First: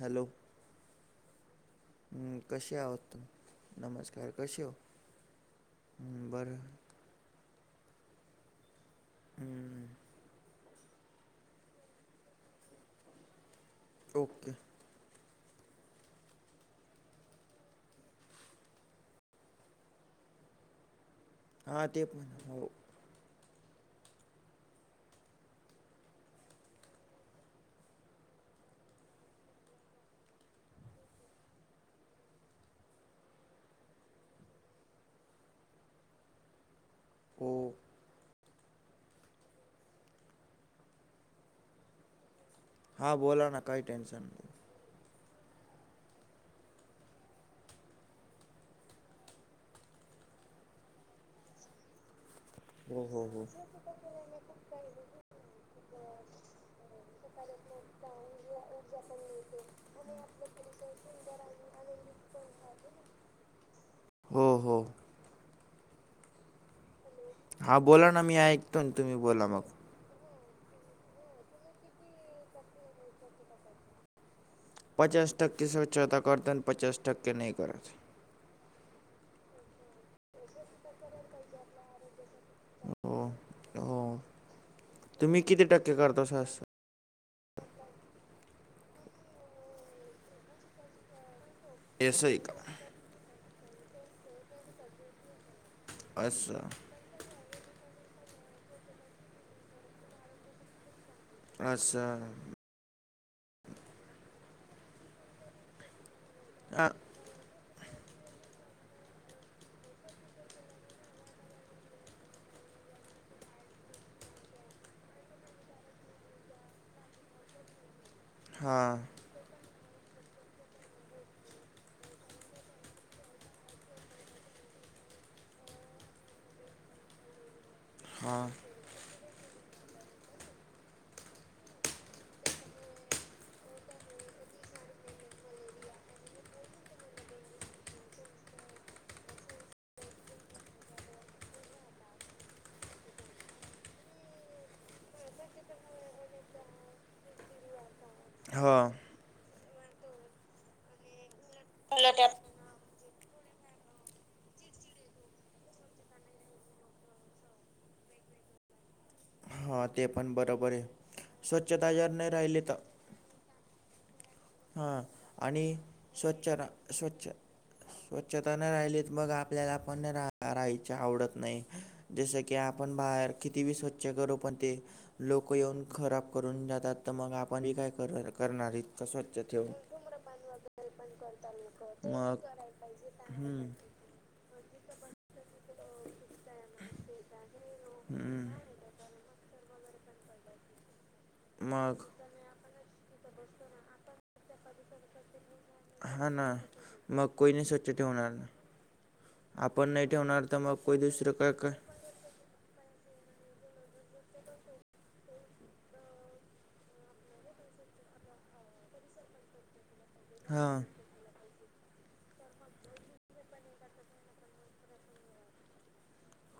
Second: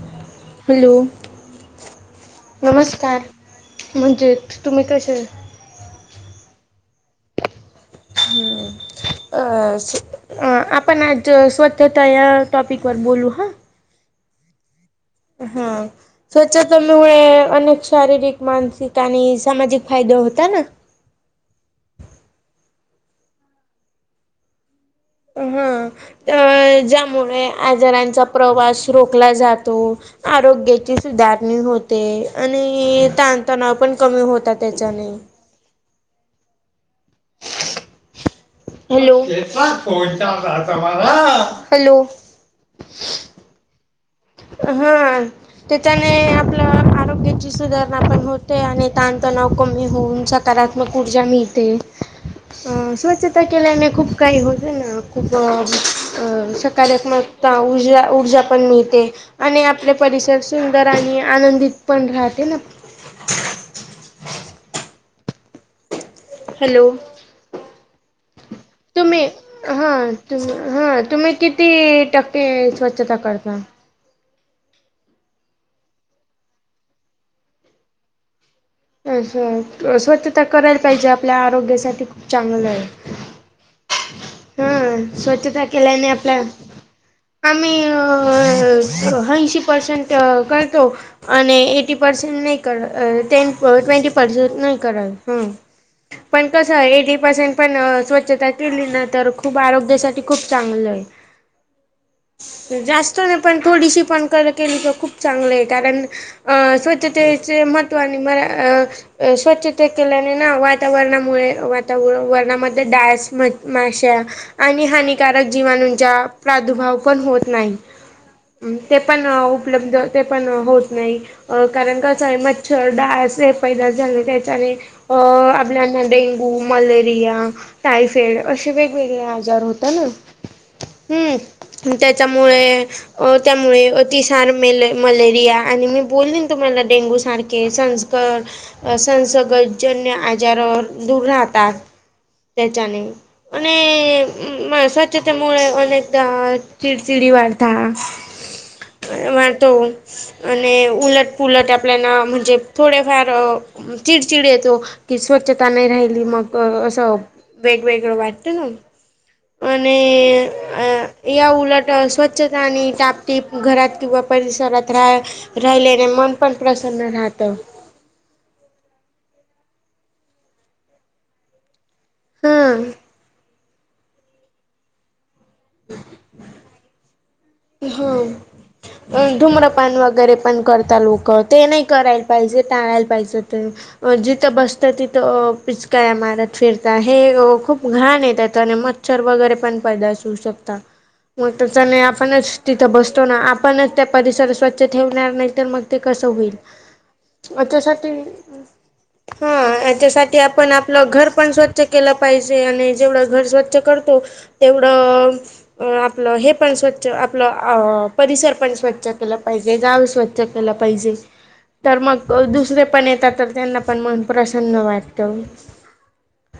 Hello hello हम्म, कसे आहोत नमस्कार तुम्ही नमस्कार म्हणजे कसे हो तुम्ही कसे बरं हम् अ हम्म, अ आपण आज स्वच्छता या टॉपिक वर बोलू ह ओके हा स्वच्छतेमुळे अनेक शारीरिक मानसिक आणि सामाजिक फायदा होता ना हा ते पण हो हा अ ज्यामुळे आजारांचा प्रवास रोखला जातो आरोग्याची सुधारणी होते आणि ताणतणाव पण कमी होता त्याच्याने हो हॅलो [inaudible] हा बोला ना काही टेन्शन नाही हा त्यांच्यामध्ये आपलं आरोग्याची सुधारणा पण होते आणि ताणतणाव कमी होऊ सकारात्मक ऊर्जा मिळते अ हो हो स्वच्छता हो केल्याने खूप काही होत ना खूप सकारात्मक ऊर्जा ऊर्जा पण मिळते आणि आपले परिसर सुंदर आणि आनंदित पण राहते ना हो हो हॅलो हां बोला ना मी ऐकतो ना तुम्ही बोला मग हा तुम् हां तुम्ही किती टक्के स्वच्छता करता पचास टक्के स्वच्छता करत पचास टक्के नाही करत अं स्वच्छता करायला पाहिजे आपल्या आरोग्यासाठी खूप चांगलं आहे हो हो हा तुम्ही किती टक्के करताो स असत आमी हैशी पर्सेंट करतो आणि टी असं पर्सेंट आहे का नाही करल टेन ट्वेंटी पर्सेंट नाही करल पण असं कस एटी पर्सेंट पण स्वच्छता केली ना तर खूप आरोग्यासाठी खूप चांगलं आहे असं जास्त नाही पण थोडीशी पण क [inaudible] केली तर खूप चांगले कारण हां स्वच्छ तेचे महत्त्वाने मरा स्वच्छता केल्याने ना वातावरणामुळे वाता वर्णामध्ये डास माशी आणि हानिकारक जीवाणूंचा प्रादुर्भाव पण होत नाही हां ते पण उपलब्ध ते पण होत नाही अ कारण कसं आहे मच्छर डांस अस पैदाच झालं त्याच्याने अ आपल्याना डेंगू मलेरिया टायफाइड हां असे वेग वेगळे आजार होत ना हम् त्यांच्यामुळे अ त्यामुळे ति सार म मलेरिया आणि मी बोललीन तुम्हाला डेंगू सारखे स संसर्गजन्य आजारावर दूर राहतात त्यांच्या ने आणि म स्वच्छतेमुळे अनेकदा चिडचिडी वाढता हां [unintelligible] आणि उलट पुुलट आपल्याला म्हणजे थोडेफार चिडचिड येतो की स्वच्छता नाही राहिली मग असं वेगवेगळं वाट हां ते पण आणि बरोबर आहे या उलट स्वच्छता जर नाही राहिली स्वच्छता तर टाप ते घरात किंवा परिसरात हां राहा आणि राहिल्याने मन स्वच्छ पण रा प्रसन्न स्वच्छ राहतं स्वच्छता न राहिलीत मग आपल्याला पण रा राहायच आवडत नाही जस की हा. आपण बाहेर किती बी स्वच्छ करू पण ते लोक येऊन खराब करून जातात तर मग आपणही काय कर करणार इत स्वच्छ ठेवून धुम्रपान वगैरे पण करतात लोक ते नाही करायला मग पाहिजे टाळायला हम्म, पाहिजे जिथं बसतं तिथं पिचका्या मार्यात फिरता हे खूप घाण येत हम्म, त्या आणि मच्छर वगैरे पण पैदा अस होऊ शकता मग त्याने पणच तिथं बसतो ना आपणच त्या परिसरात स्वच्छ ठेवणार नाही तर मग ते कसं हां ना होईल मग कोणी त्या नाही स्वच्छ त्यासाठी ठेवणार ना. हा आपण नाही त्याच्यासाठी ठेवणार तर आपण मग कोणी आपलं घर दुसरं पण काय काय स्वच्छ केलं पाहिजे आणि जेवढं घर स्वच्छ करतो तेवढं अ आपलं हे पण स्वचछ आपला अ परिसर पण स्वच्छ केला पाहिजे गाव स्वच्छ केलं हां पाहिजे तर मग दुसरे पण येतात तर त्यांना पण मन प्रसन्न वाटतं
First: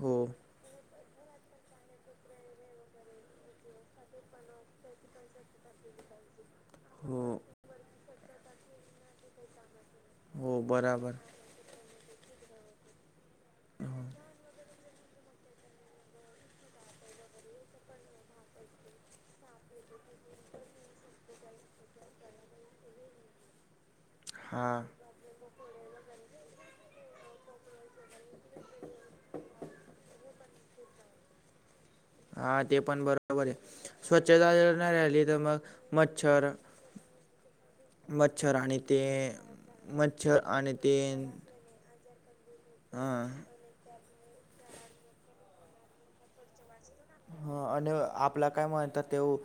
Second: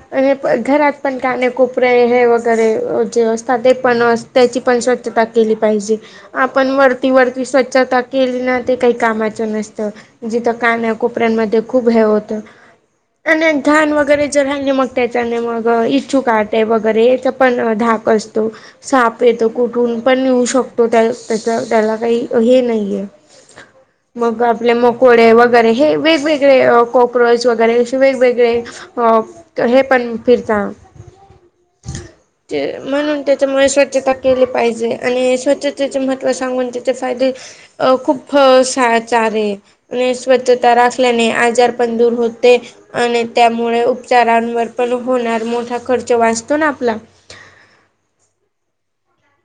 हो आणि घरात पण काणे कोुपरे हे वगैरे जे असतात ते पण त्याची पण स्वछ तेता केली पाहिजे आपण वरती हो वरती स्वच्छता केली ना ते काही कामाचं नसतं जिथं हो कान बराबर कोपऱ्यांमध्ये खूप हे होतं आणि घान वगैरे जर राहिलले मग त्याचाने मग इच्छू कातय वगैरेच पण ाप तो साप येतो कुठ ून पण नेऊ शकतो त्या त्या त्याला काही हे नाहीये मग आपले हां मोकोळे वगैरे हे वेगवेगळे कॉक्रोच वगैरे असे वेगवेगळे अ हे पण फिरता हा ते पण म्हणून बरोबर आहे त्याच्यामुळे स्वच्छता केली स्वच्छता ली तर मग मच्छर त ते फादे खूप मच्छर आणि ते ार आहे म्ह मच्छर स्वच्छता आणि ते राखल्याने आजार दूर होते हा आणि त्यामुळे चारांवर पण होणार मोठा खर्च वाचतो ना आपला ह आणि आपला काय म्हणतात तेव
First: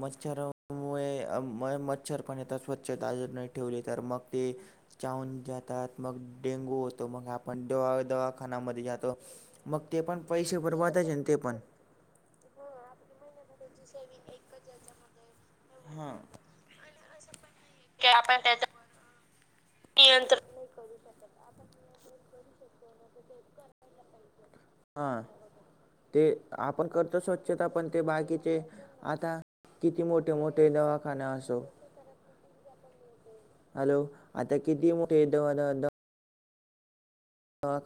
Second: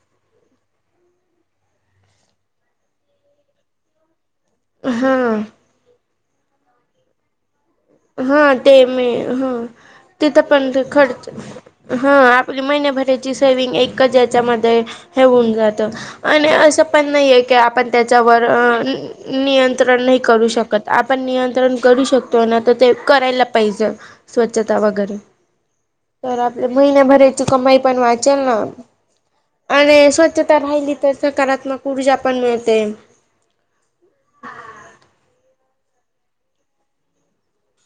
मच्छर त्यामुळे म मच्छरपण येेतात स्वच्छताजून नाही ठेवली तर मग ते हा चाहून जातात मग डेंगू होतो मग आप पण दवा हा दवाखानना्यामध्ये ते मी जातो हा मग ते पण तिथं पैसे ते भरबातच खर्च ते पण हा आपली महिने भरायची सेवि्हंग एकज याच्यामध्येध्ये हे होऊन जातं हां आणि असं पण नाही आहे की आपण त्याच्यावर नियंत नि्रण नाही करू शकत आपण नियंत्रण करू शकतो ना तर ते करायला पाहिजे स्वच्छता वगैरे हां ते तर आपल्या आपण करतो महिन्याभराची स्वच्छता कमाई पण ते वाचेल बाकीचे ना आता किती आणि मोठे स्वच्छता मोठे राहिली तर दवाखाने असो सकारात्मक ऊर्जा पण मिळते हॅलो आता किती मोठेत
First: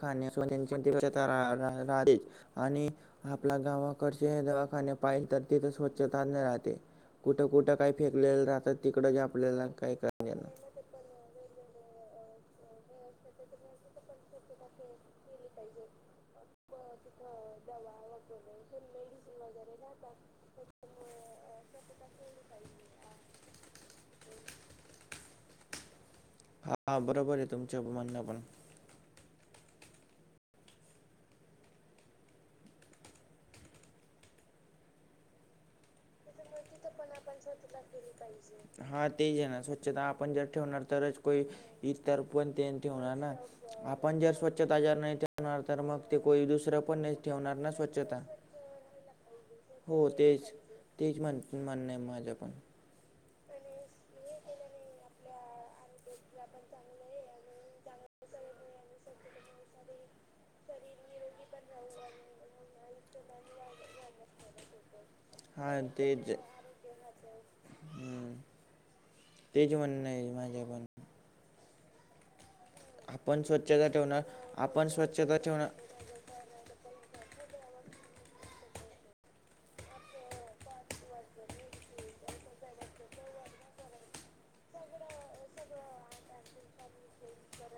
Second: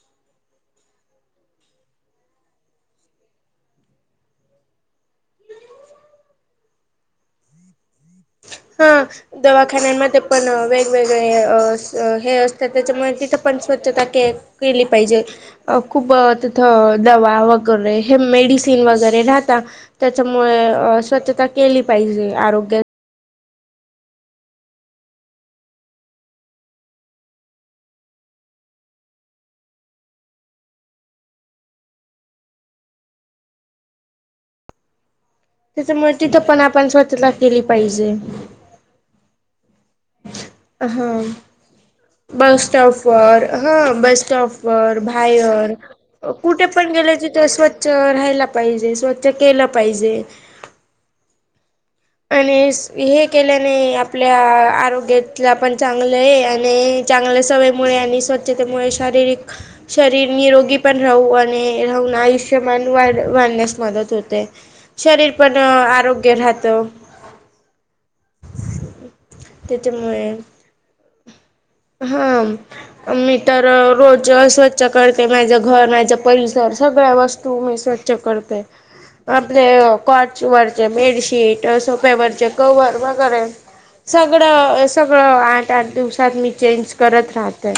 खाणे असून त्यांचीव राहतेच आणि आपल्या गावाकडचे हे दवाखाने पाहिले तर तिथे स्वच्छताज राहते कुठं कुठं काय फेकलेलं राहत तिकडच आपल्याला काय कर वेवेगळे हे असतात त्याच्यामुळे तिथं पण स्वच्छता के केली पाहिजे अ खूप तिथं दवा वगैरे हे मेडिसिन वगैरे राहता त्याच्यामुळे स्वच्छता केली पाहिजे आरोग्य हा बरोबर आहे तुमच्या अभमान्य पण त्याच्यामुळे तिथं पण आपण स्वतछता केली पाहिजे हा तेच आहे ना स्वछ आपण जर ठेवणार तर हा. को इ पण बस ते ठेवणार ना स्टॉपवर हा आपण बस जर स्वछ बाहेर कुठे दुसरं पण गेल्या नाही तथ ठेवणार स्व ना स्वच्छता राहाला पाहिजे स्व केलं हो पाहिजे तेच तेच म्हण म्हण नाही आहे मला आणि हे केल्याने आपल्या आरोग्यात पण चांगले आणि चांगल्या सवयीमुळे आणि स्वच्छतेमुळे शारीरिक शरीर निरोगी पण राहू आणि राहून आयुष्यमान वाढ वाढण्यास मदत होते शरीर पण आरोग्य राहतं ह् ते ज म्हण नाही त्याच्यामुळे माझ्या पण हा मी आपण तर स्वच्छता ठेवणार रोज स्वच्छ आपण करते स्वच्छता माझं ठेवणार घर माझं परिसर सगळ्या वस्तू मी स्वच्छ करते आपले कॉच वरचे बेडशीट सोफ्यावरचे कवर वगैरे सगळं सगळं आठ आठ दिवसात मी चेंज करत राहतय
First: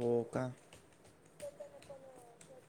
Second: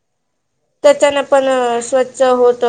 हो का त्याच्यान पण स्वच्छ होत